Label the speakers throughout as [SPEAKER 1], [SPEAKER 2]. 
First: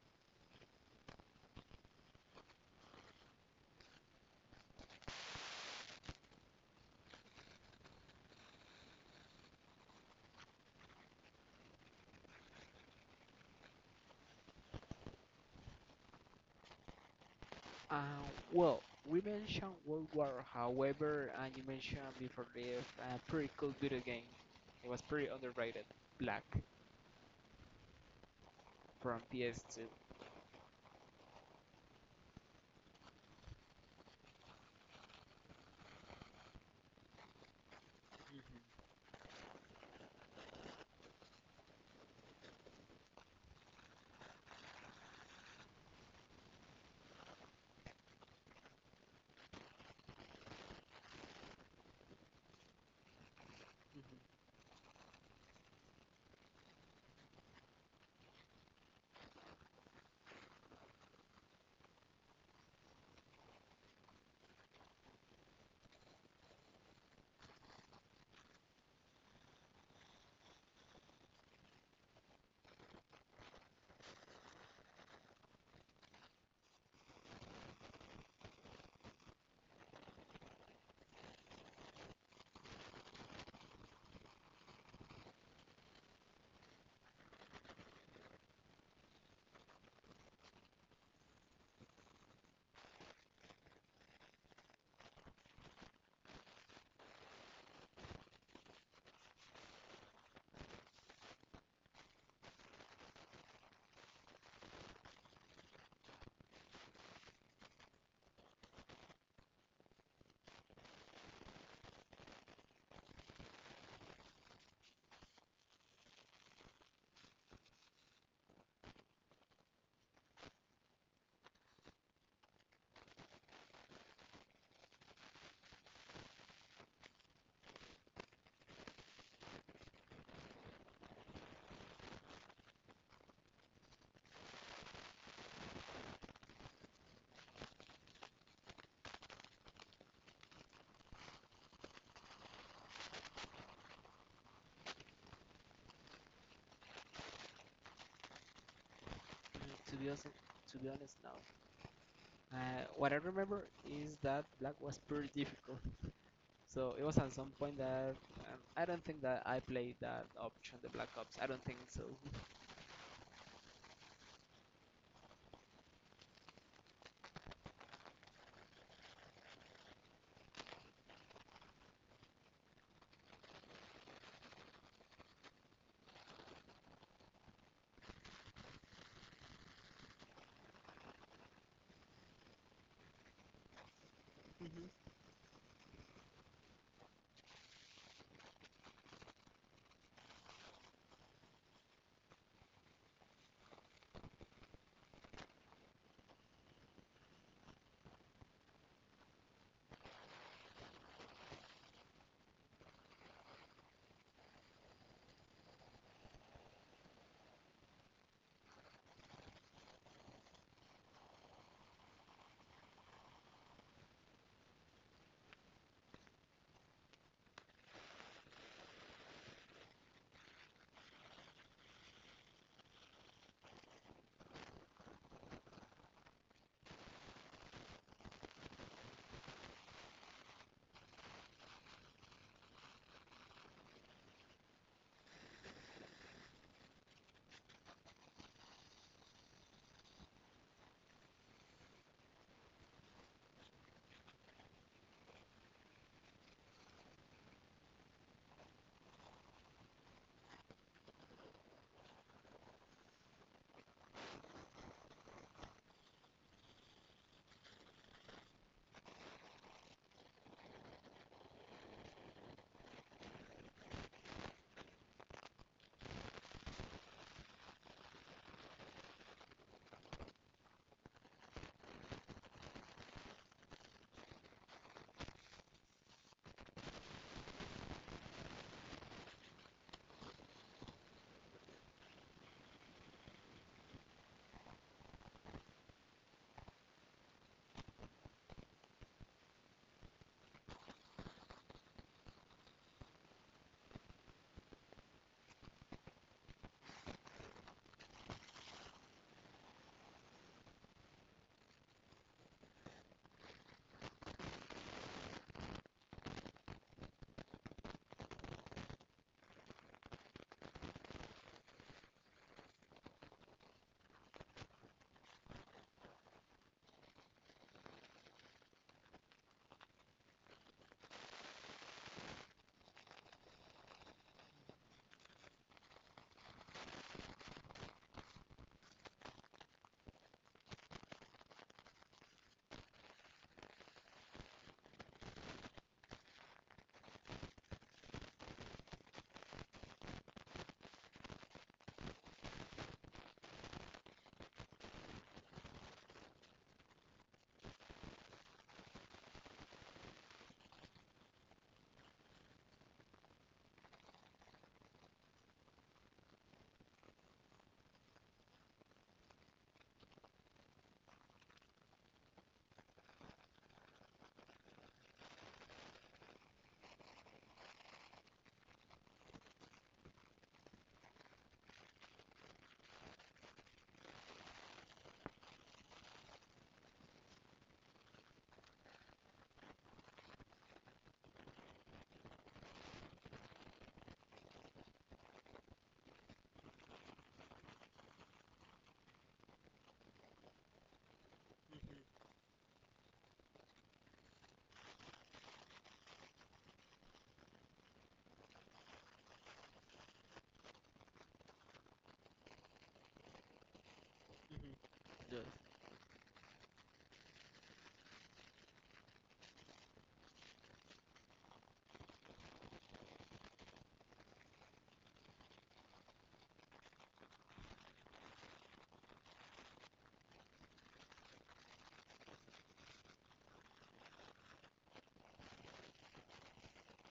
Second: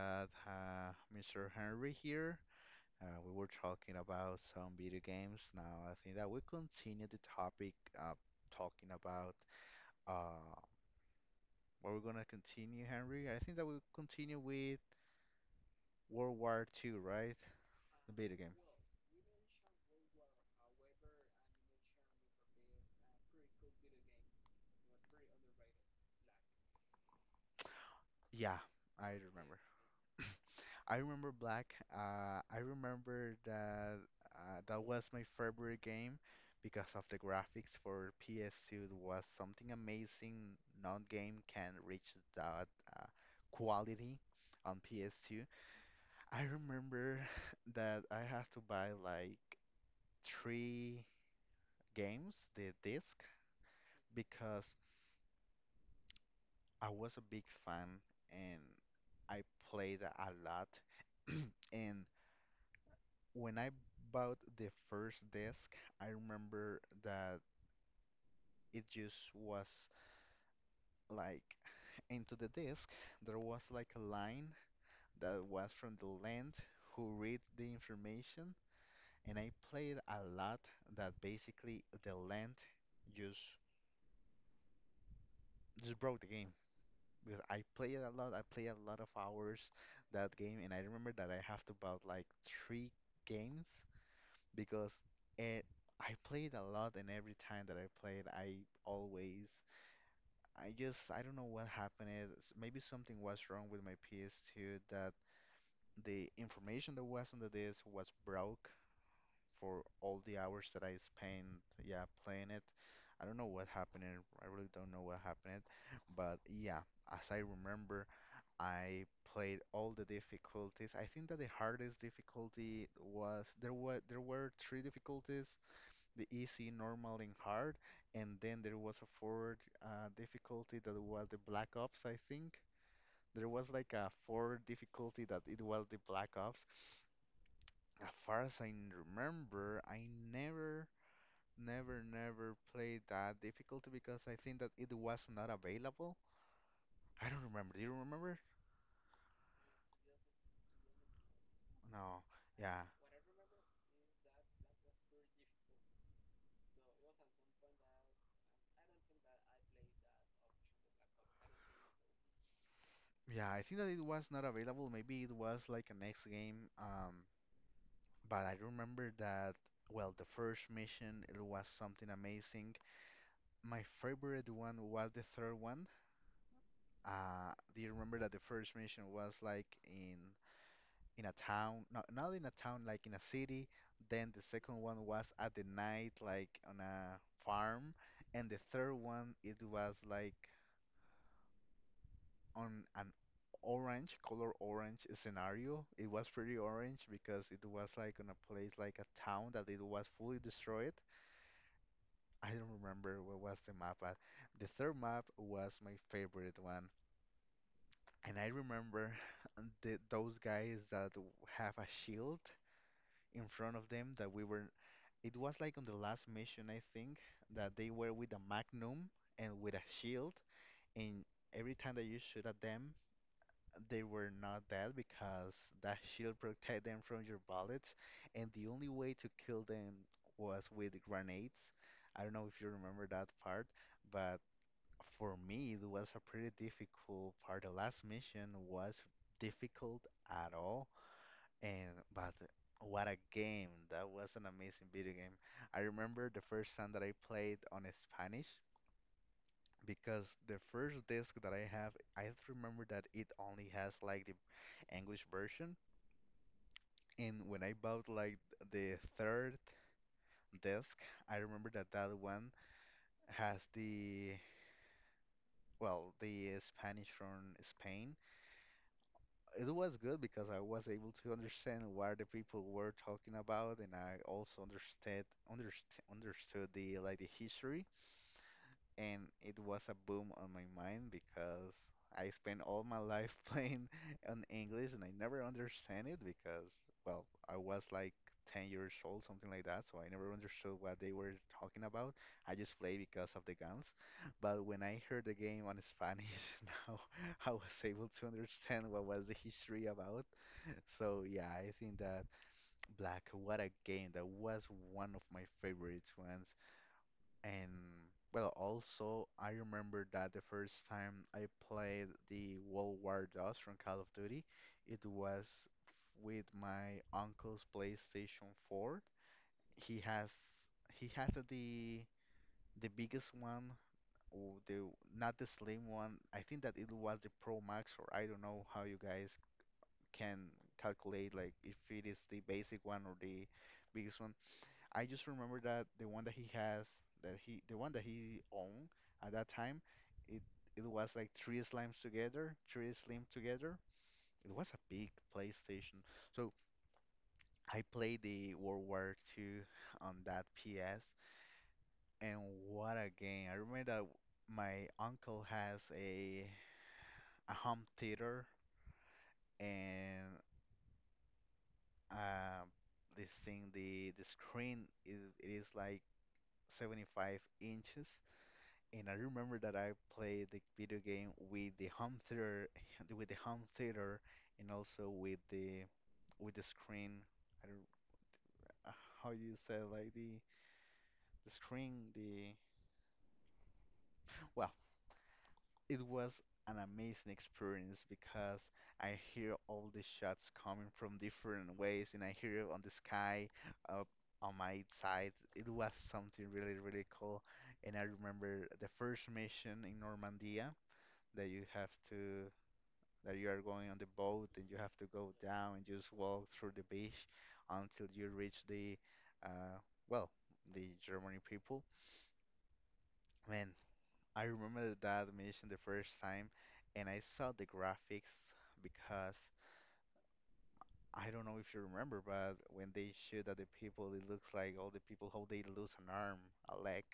[SPEAKER 1] got Mr. Henry here. We were talking about some video games. Now, I think that we continue the topic uh, talking about uh, what we're gonna continue, Henry. I think that we'll continue with World War II, right?
[SPEAKER 2] Uh,
[SPEAKER 1] The video game.
[SPEAKER 2] well, we mentioned World War, however, and you mentioned before this a pretty cool video game. It was pretty underrated, Black
[SPEAKER 1] Yeah, I
[SPEAKER 2] from
[SPEAKER 1] remember.
[SPEAKER 2] PS2.
[SPEAKER 1] I remember Black. I remember that that was my favorite game because of the graphics for PS2. It was something amazing. No game can reach that uh, quality on PS2. I remember that I had to buy like three games, the disc, because I was a big fan and I played a lot. And when I bought the first desk, I remember that it just was like into the desk, there was like a line that was from the land who read the information, and I played a lot that basically the land just just broke the game. Because I played a lot, I played a lot of hours that game, and I remember that I have to bought like three games because it, I played a lot, and every time that I played, I always, I just, I don't know what happened. Is maybe something was wrong with my PS2 that the information that was on the disc was broke for all the hours that I spent, yeah, playing it. I don't know what happened. And I really don't know what happened, but yeah, as I remember, I played all the difficulties. I think that the hardest difficulty was there were three difficulties, the easy, normal, and hard. And then there was a fourth difficulty that was the Black Ops, I think. There was like a fourth difficulty that it was the Black Ops. As far as I remember, I never, never, never played that difficulty because I think that it was not available. I don't remember. Do you remember?
[SPEAKER 2] Mhm. To be honest now,
[SPEAKER 1] No. Yeah.
[SPEAKER 2] what I remember is that Black was pretty difficult. So it was at some point that I don't think that I played that option, the Black Ops. I don't think so.
[SPEAKER 1] Yeah, I think that it was not available. Maybe it was like a next game. But I remember that, well, the first mission, it was something amazing. My favorite one was the third one. Do you remember that the first mission was like in a town, no, not in a town, like in a city. Then the second
[SPEAKER 2] Mhm,
[SPEAKER 1] one was at the night, like on a farm, and the third one it was like on an orange, color orange scenario. It was pretty orange because it was like on a place like a town that it was fully destroyed. I don't remember what was the map, but the third map was my favorite one. And I remember the, those guys that have a shield in front of them that we were. It was like on the last mission, I think, that they were with a magnum and with a shield. And every time that you shoot at them, they were not dead because that shield protect them from your bullets. And the only way to kill them was with grenades. I don't know if you remember that part, but for me, it was a pretty difficult part. The last mission was difficult at all, and but what a game! That was an amazing video game. I remember the first time that I played on Spanish because the first disc that I have, I remember that it only has like the English version, and when I bought like the third disc, I remember that that one has the well the Spanish from Spain. It was good because I was able to understand what the people were talking about, and I also understood understood the like the history, and it was a boom on my mind because I spent all my life playing on English and I never understand it because well, I was like 10 years old, something like that, so I never understood what they were talking about. I just played because of the guns. But when I heard the game on Spanish, now I was able to understand what was the history about, so yeah, I think that Black, what a game. That was one of my favorites ones. And well, also I remember that the first time I played the World War DOS from Call of Duty, it was with my uncle's PlayStation 4. He has he had the biggest one or the not the slim one. I think that it was the Pro Max or I don't know how you guys can calculate like if it is the basic one or the biggest one. I just remember that the one that he has, that he, the one that he owned at that time, it it was like three slimes together, three slim together. It was a big PlayStation. So I played the World War II on that PS, and what a game! I remember that my uncle has a home theater, and uh, this thing the screen is it is like 75 inches. And I remember that I played the video game with the home theater with the home theater and also with the screen. I don't, uh, how you say, like the screen, the, well, it was an amazing experience because I hear all the shots coming from different
[SPEAKER 2] mhm,
[SPEAKER 1] ways, and I hear it on the sky, up on my side. It was something really, really cool. And I remember the first mission in Normandia that you have to, that you are going on the boat and you
[SPEAKER 2] mhm.
[SPEAKER 1] have to go
[SPEAKER 2] Yes,
[SPEAKER 1] down and just walk through the beach until you reach the, uh, well, the Germany people. Man, I remember that animation the first time and I saw the graphics because I don't know if you remember, but when they shoot at the people, it looks like all the people how they lose an arm, a leg.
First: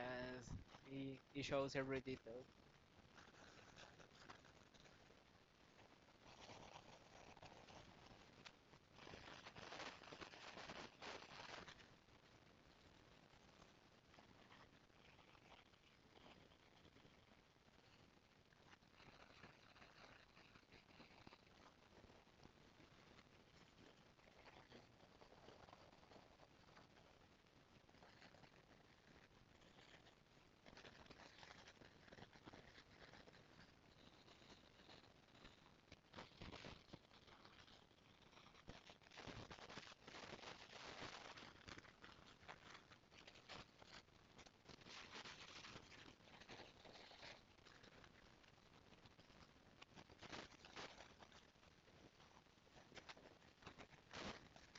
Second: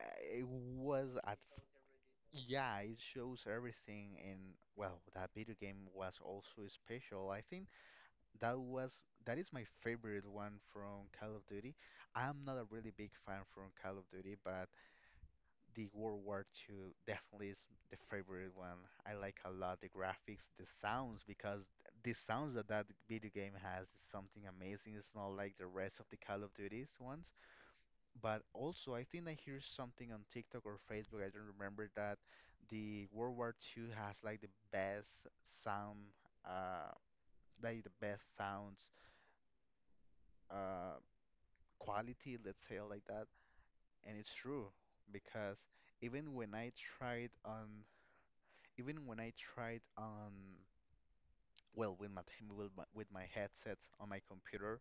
[SPEAKER 1] Uh, It
[SPEAKER 2] it,
[SPEAKER 1] was at
[SPEAKER 2] it shows every detail.
[SPEAKER 1] yeah, it shows everything and well, that video game was also special. I think that was that is my favorite one from Call of Duty. I'm not a really big fan from Call of Duty, but the World War II definitely is the favorite one. I like a lot the graphics, the sounds, because the sounds that that video game has is something amazing. It's not like the rest of the Call of Duties ones. But also, I think I hear something on TikTok or Facebook. I don't remember that the World War II has like the best sound, uh, like the best sounds, uh, quality. Let's say it like that, and it's true because even when I tried on even when I tried on, well, with my headsets on my computer,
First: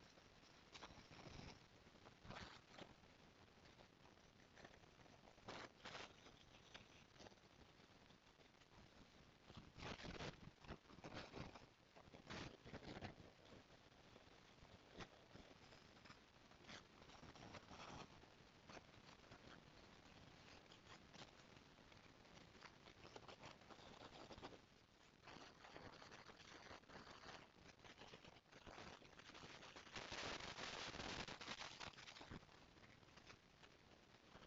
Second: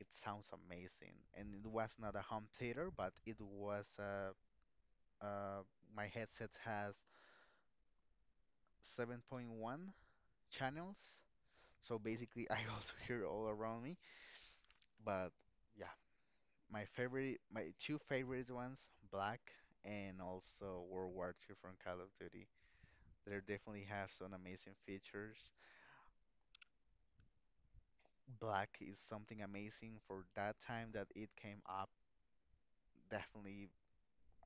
[SPEAKER 1] it sounds amazing. And it was not a home theater, but it was uh, my headset has 7.1 channels, so basically I also hear all around me. But yeah, my two favorite ones, Black and also World War II from Call of Duty. They definitely have some amazing features. Black is something amazing for that time that it came up. Definitely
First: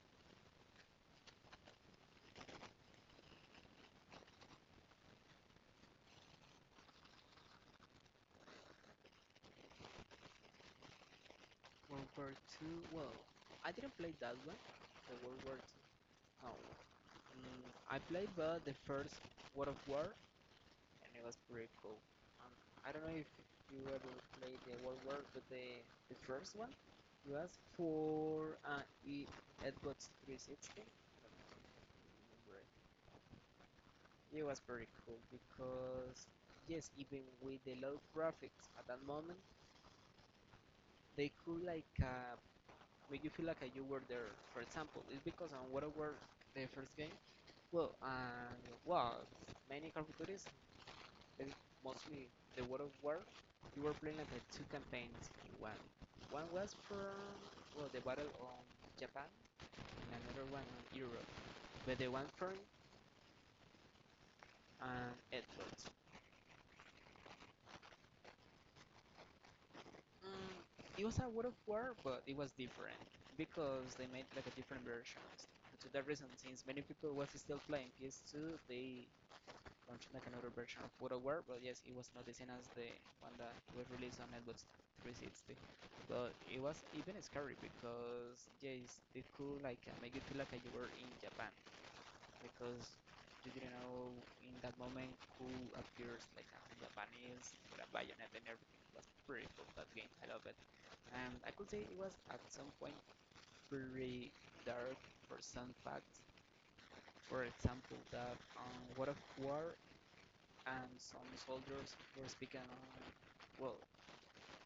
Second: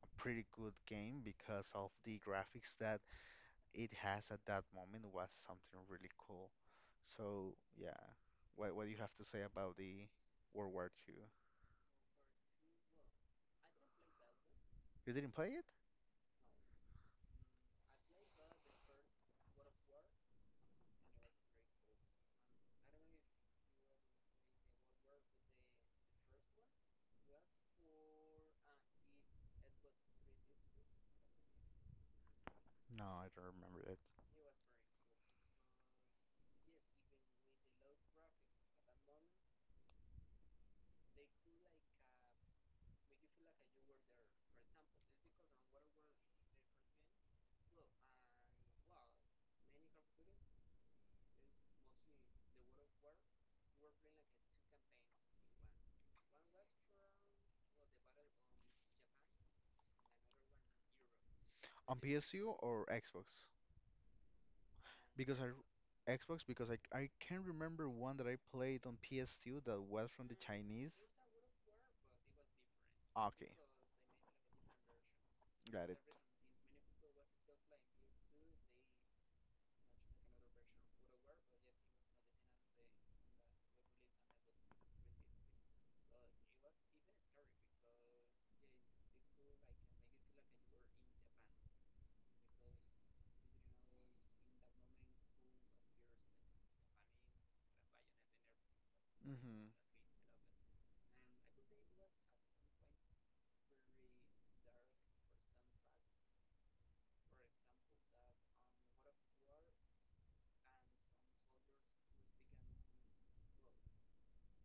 [SPEAKER 1] a pretty good game because of the graphics that it has at that moment was something really cool. So yeah, what do you have to say about the World War II?
[SPEAKER 2] World War Two. Well, I didn't play that one,
[SPEAKER 1] You
[SPEAKER 2] the
[SPEAKER 1] didn't
[SPEAKER 2] World
[SPEAKER 1] play
[SPEAKER 2] War
[SPEAKER 1] it?
[SPEAKER 2] Two. Oh, I played but the first World of War, and it was pretty cool. Um, I don't know if you ever played the World War, but the first one it was for e Xbox 360. I don't know if you remember it.
[SPEAKER 1] No, I don't remember it.
[SPEAKER 2] It was pretty cool because yes, even with the low graphics at that moment, they could make you feel like you were there. For example, it's because on World War the first game, well, and well, many Call of Duties, but mostly the World of War, you were playing like two campaigns in one. One was for well the Battle on Japan, and another one on Europe. But
[SPEAKER 1] On
[SPEAKER 2] the one
[SPEAKER 1] PSU
[SPEAKER 2] from
[SPEAKER 1] or Xbox? Because I
[SPEAKER 2] Edwards,
[SPEAKER 1] Xbox because I can remember one that I played on PS2 that was from the
[SPEAKER 2] mm,
[SPEAKER 1] Chinese.
[SPEAKER 2] it was a World of War, but it was different
[SPEAKER 1] Okay,
[SPEAKER 2] because they made like a different versions. And to
[SPEAKER 1] got it.
[SPEAKER 2] that reason, since many people was still playing PS2, they Launching like another version of World of War, but yes, it was not the same as the one that was released on Xbox 360. But it was even scary because yes, they could make you feel like you were in Japan because you didn't know in that moment who appears like a Japanese with a bayonet and everything. It was pretty cool
[SPEAKER 1] Mhm.
[SPEAKER 2] that game. I love it. And I could say it was at some point pretty dark for some facts. For example, that God of War and some soldiers were speaking, well,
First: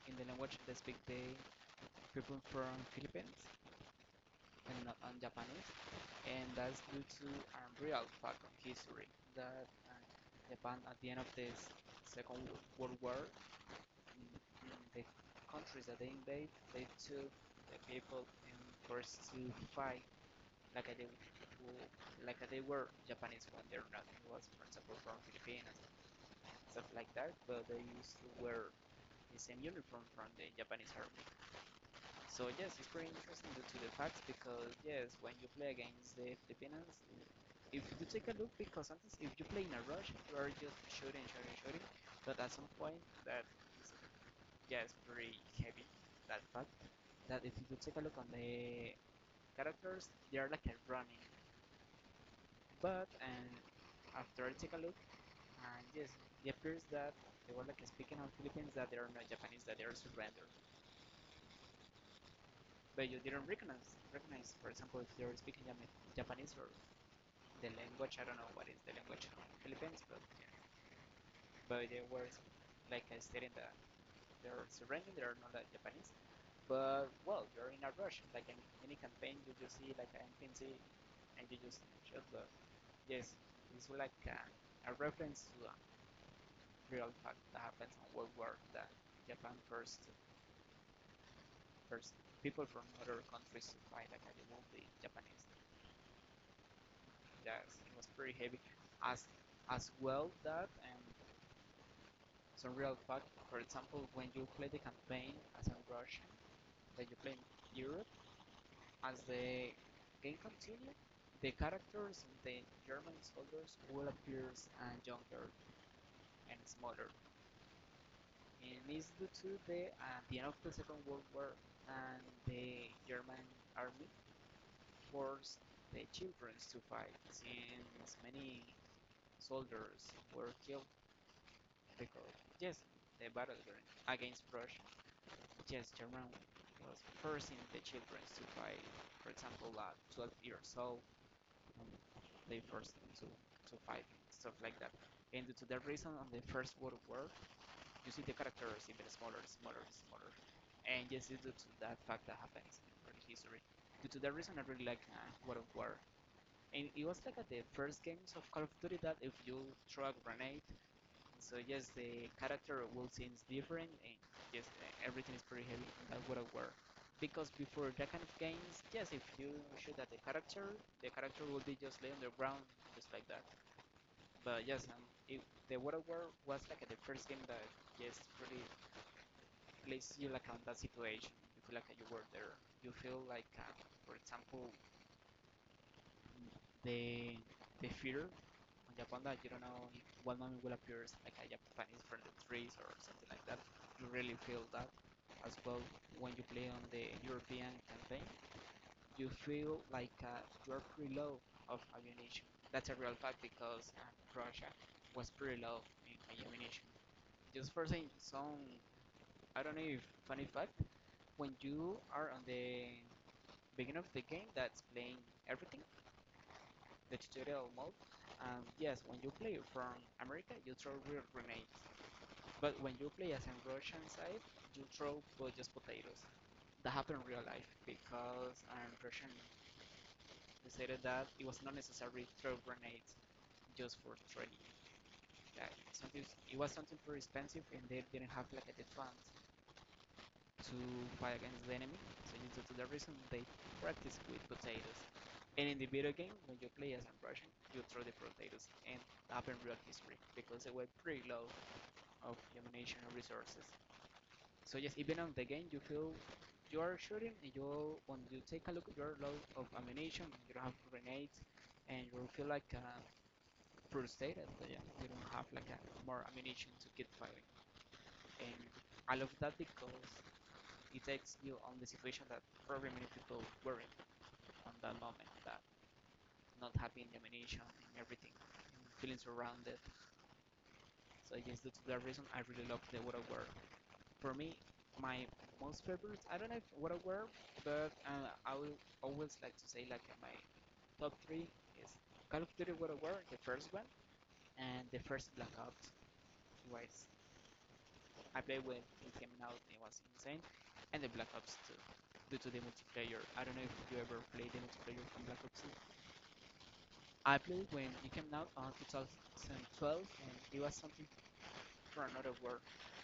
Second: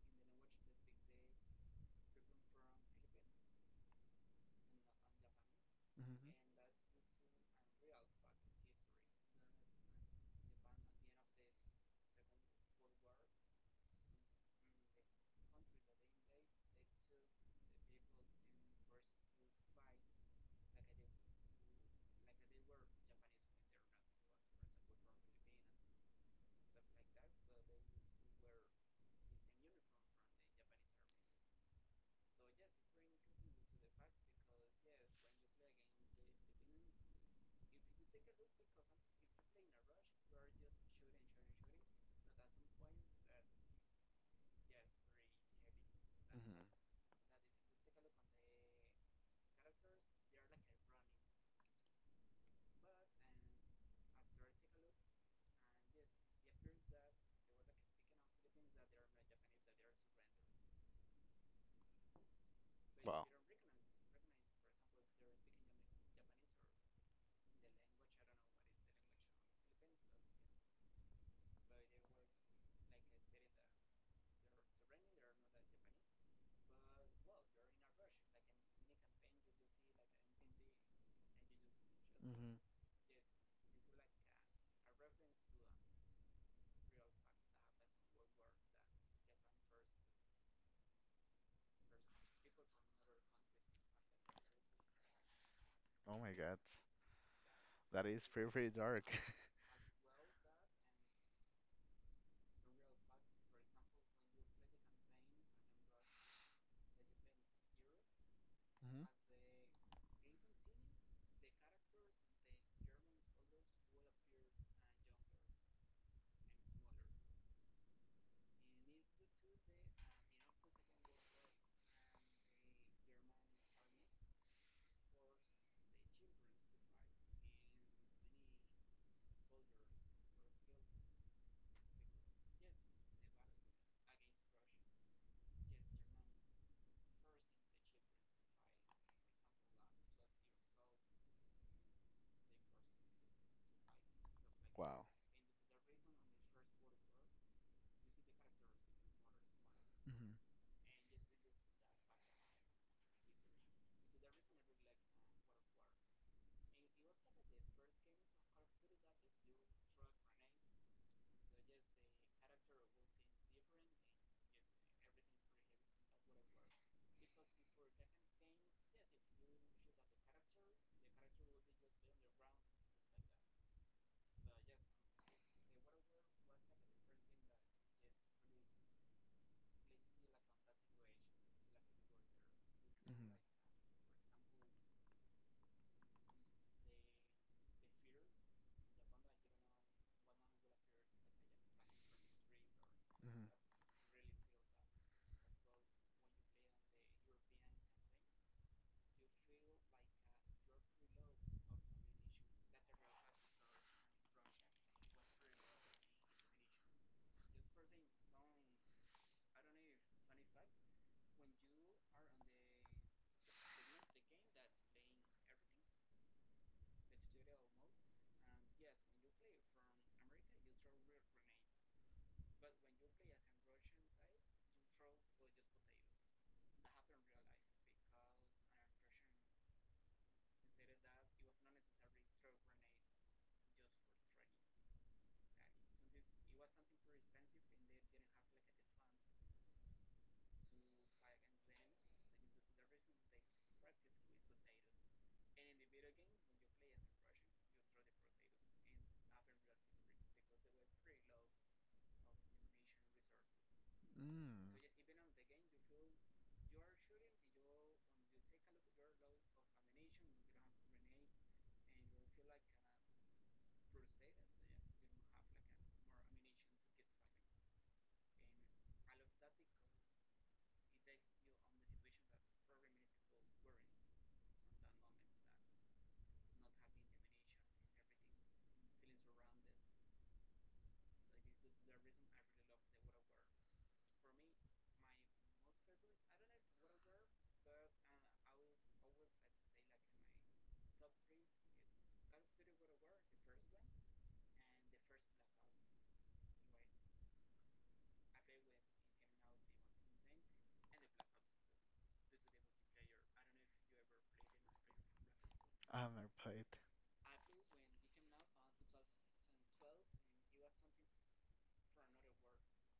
[SPEAKER 2] in the language they speak the people from Philippines and not on Japanese,
[SPEAKER 1] Mhm.
[SPEAKER 2] and that's due to a real fact of history that Japan at the end of this Second World War, in the countries that they invade, they took the people and forced to fight like they like they were Japanese when they're not. It was, for example, from Philippines and stuff like that, but they used to wear the same uniform from the Japanese army. So yes, it's pretty interesting due to the fact because yes, when you play against the Filipinos, if you take a look, because sometimes if you play in a rush, you are just shooting, shooting, shooting. But at some point, that is yes, pretty heavy. That
[SPEAKER 1] Mhm.
[SPEAKER 2] fact that if you take a look on the characters, they are like a running. But and after I take a look, and yes, it appears that they were like speaking on Philippines that they are not Japanese, that they are surrendered. But you
[SPEAKER 1] Wow.
[SPEAKER 2] didn't recognize for example if you're speaking Japanese or the language, I don't know what is the language of the Philippines, but they were like I stated that they're surrendering, they're not like Japanese, but well you're in a rush like in any campaign, you just see like an NPC and you just shoot, but
[SPEAKER 1] Mhm.
[SPEAKER 2] yes, it's like a reference to a real fact that happens in World War, that Japan first people from other countries to fight against the Japanese.
[SPEAKER 1] Oh my God,
[SPEAKER 2] Yes, it was
[SPEAKER 1] that is
[SPEAKER 2] pretty
[SPEAKER 1] pretty
[SPEAKER 2] heavy.
[SPEAKER 1] pretty dark.
[SPEAKER 2] As as well that and some real fact. For example, when you play the campaign as a Russian, that you play in Europe,
[SPEAKER 1] Mhm.
[SPEAKER 2] as the game continued, the characters in the German soldiers will appear and younger and smaller. And it's due to the end of the Second World War and the German army forced the children to fight since many soldiers were killed because yes, the battle against Russia, yes, German was forcing the children to fight. For example, at 12 years old, they forced them to fight, stuff like that.
[SPEAKER 1] Wow.
[SPEAKER 2] And due to that reason, on the First World War, you see the characters even smaller, smaller, smaller.
[SPEAKER 1] Hmm.
[SPEAKER 2] And yes, due to that fact that happens in history. Due to that reason, I really like World War. And it was like at the first games of Call of Duty that if you throw a grenade, so yes, the character will seems different and yes, everything is pretty heavy. And that's what I wear. Because before that kind of games, yes, if you shoot at the character will be just lay on the ground, just like that. But yes, if the Water War was like the first game that just really places you like on that situation. You feel like you were there. You feel
[SPEAKER 1] Hmm.
[SPEAKER 2] like, for example, the the fear on Japan that you don't know if one moment will appear like a Japanese from the trees or something like
[SPEAKER 1] Hmm.
[SPEAKER 2] that. You really feel that as well when you play on the European campaign. You feel like you're pretty low of ammunition. That's a real fact because Russia was pretty low in ammunition. Just for saying some, I don't know if funny fact, when you are on the beginning of the game that's playing everything, the tutorial mode. And yes, when you play from America, you throw real grenades. But when you play as in Russian side, you throw just potatoes. That happened in real life because Russian decided that it was not necessary to throw grenades just for training. Like something, it was something too expensive, and they didn't have like the funds to fight against the enemy. So due to the reason they practice with potatoes. And in the video game, when you play as a Russian, you throw the potatoes and happen real history because they were pretty low of ammunition and resources.
[SPEAKER 1] Mm.
[SPEAKER 2] So yes, even on the game, you feel you are shooting and you when you take a look at your load of ammunition, you don't have grenades, and you feel like frustrated. So yeah, you don't have like a, more ammunition to keep fighting, and I love that because it takes you on the situation that probably many people were in on that moment, that not having the ammunition and everything, and feeling surrounded. So I Due to that reason, I really love the War. For me, my most favorite, I don't know if War, but I will always like to say like my top three is Call of Duty World the first one, and the first Black Ops was I played when it came out, it was insane. And the Black Ops 2, due to the multiplayer. I don't know if you ever played the multiplayer from Black Ops 2.
[SPEAKER 1] I haven't played.
[SPEAKER 2] I played when it came out on 2012, and it was something for another world.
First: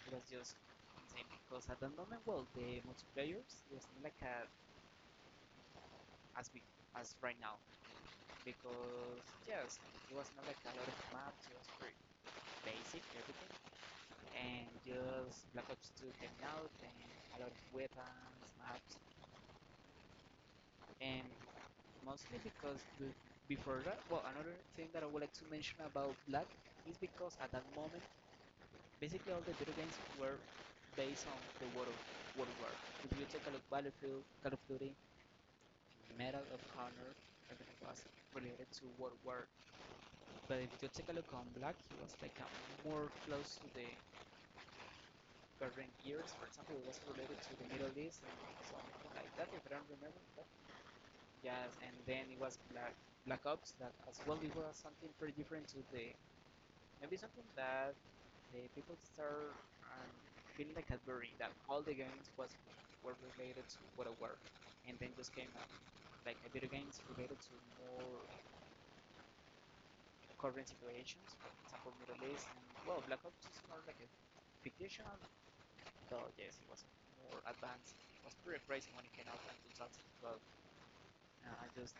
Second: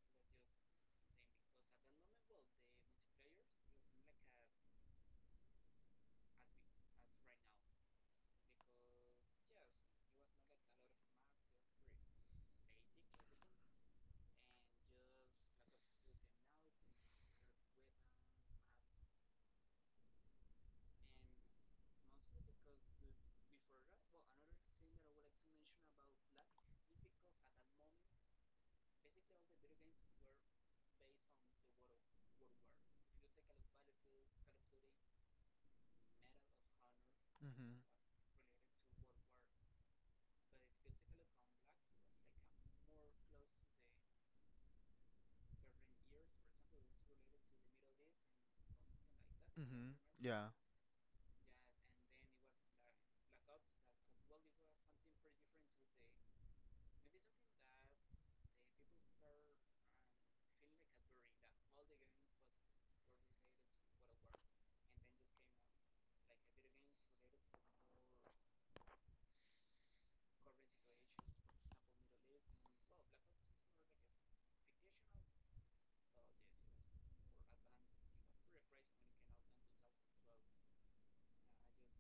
[SPEAKER 2] It was just insane because at that moment, well, the multiplayers was not like a, as big as right now because yes, it was not like a lot of maps. It was pretty basic everything, and just Black Ops 2 came out and a lot of weapons, maps, and mostly because the, before that, well, another thing that I would like to mention about Black is because at that moment, basically all the video games were based on the World, World War. If you take a look, Battlefield, Call of Duty, Medal of Honor, everything
[SPEAKER 1] Hmm.
[SPEAKER 2] was related to World War. But if you take a look on Black, he was like a more close to the current years. For example, it was related to the Middle East and something like that, if I don't
[SPEAKER 1] Hmm.
[SPEAKER 2] remember.
[SPEAKER 1] Yeah,
[SPEAKER 2] Yes, and then it was Black Ops that as well it was something pretty different to the maybe something that the people start um, feeling like that very that all the games was were related to what it were, and then just came up like a video games related to more current situations, for example Middle East. And, well, Black Ops is more like a fictional, though yes, it was more advanced. It was pretty crazy when it came out in 2012. I just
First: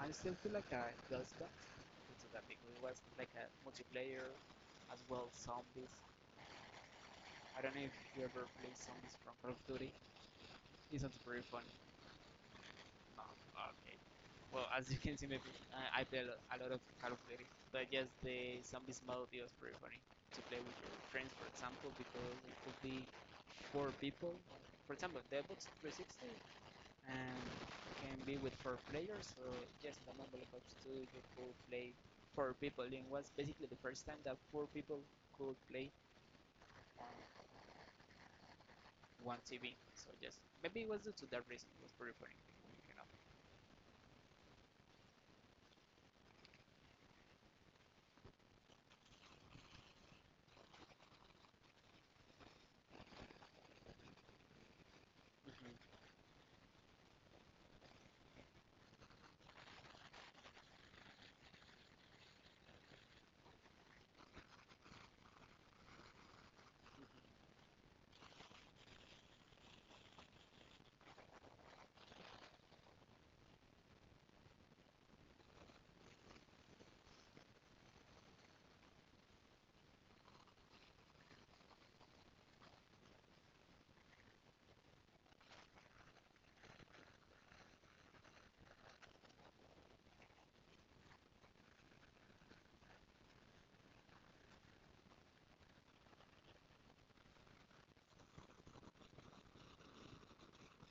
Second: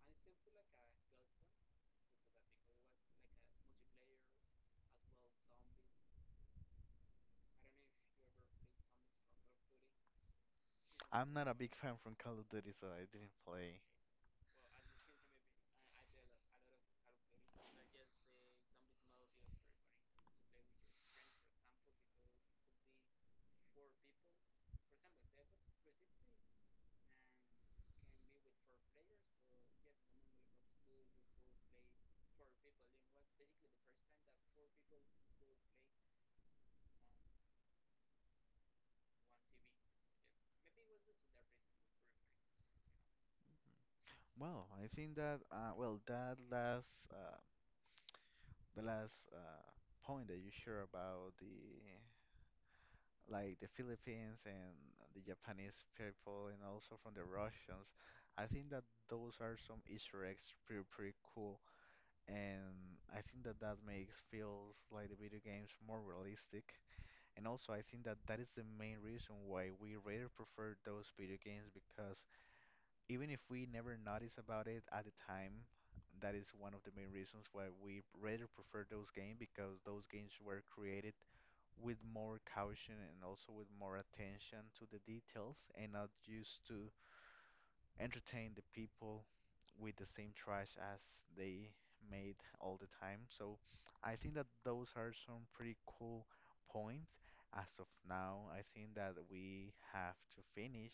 [SPEAKER 2] I still feel like I does that into that because it was like a multiplayer as well zombies. I don't know if you ever play zombies from Call of Duty. It's not
[SPEAKER 1] I'm
[SPEAKER 2] very
[SPEAKER 1] not a
[SPEAKER 2] fun.
[SPEAKER 1] big fan from Call of Duty, so I
[SPEAKER 2] No,
[SPEAKER 1] didn't play.
[SPEAKER 2] okay. Well, as you can see, maybe I play a lot of Call of Duty, but yes, the zombies mode is was pretty funny to play with your friends, for example, because it could be four people. For example, the Xbox 360 and can be with four players, so just the mobile Ops 2 you could play four people and it was basically the first time that four people could play on one TV, so just maybe it was due to that reason it was very funny, you know
[SPEAKER 1] Well, I think that well that last the last point that you share about the like the Philippines and the
[SPEAKER 2] Mm-hmm.
[SPEAKER 1] Japanese people and also from the Russians. I think that those are some Easter eggs pretty pretty cool, and I think that that makes feels like the video games more realistic.
[SPEAKER 2] Mm-hmm.
[SPEAKER 1] And also, I think that that is the main reason why we rather prefer those video games because even if we never notice about it at the time. That is one of the main reasons why we rather prefer those games because those games were created with more caution and also with more attention to the details and not used to entertain the people with the same trash as they made all the time. So I think that those are some pretty cool points. As of now, I think that we have to finish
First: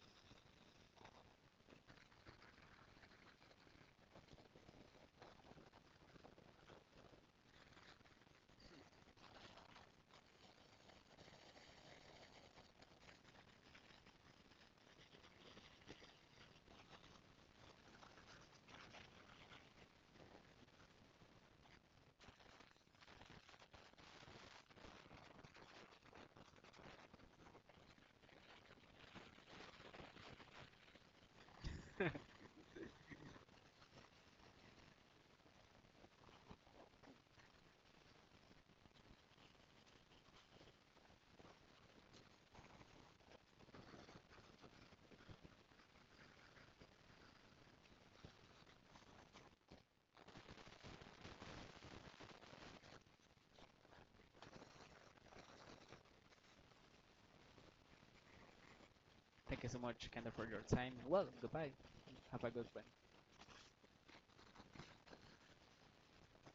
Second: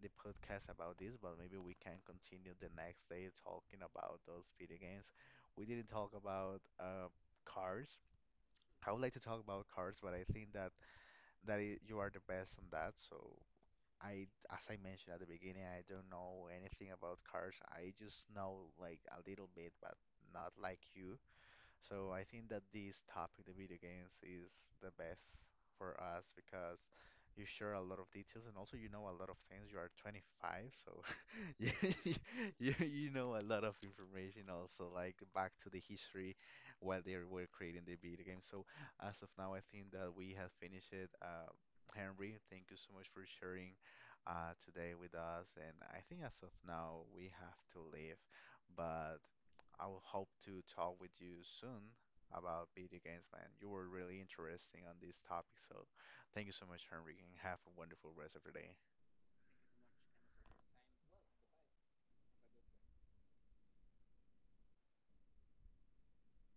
[SPEAKER 1] the podcast about this, but maybe we can continue the next day talking about those video games. We didn't talk about cars. I would like to talk about cars, but I think that that I you are the best on that. So I, as I mentioned at the beginning, I don't know anything about cars. I just know like a little bit, but not like you. So I think that this topic, the video games, is the best for us because you share a lot of details and also you know a lot of things. You are 25, so you, you know a lot of information also, like back to the history while they were creating the video game. So as of now, I think that we have finished it. Henry, thank you so much for sharing today with us. And I think as of now, we have to leave. But I will hope to talk with you soon about video games, man. You were really interesting on this topic, so thank you so much, Henry, and have a wonderful rest of your day.
[SPEAKER 2] Thank you so much, Kendall, for your time. Well, goodbye, have a good one.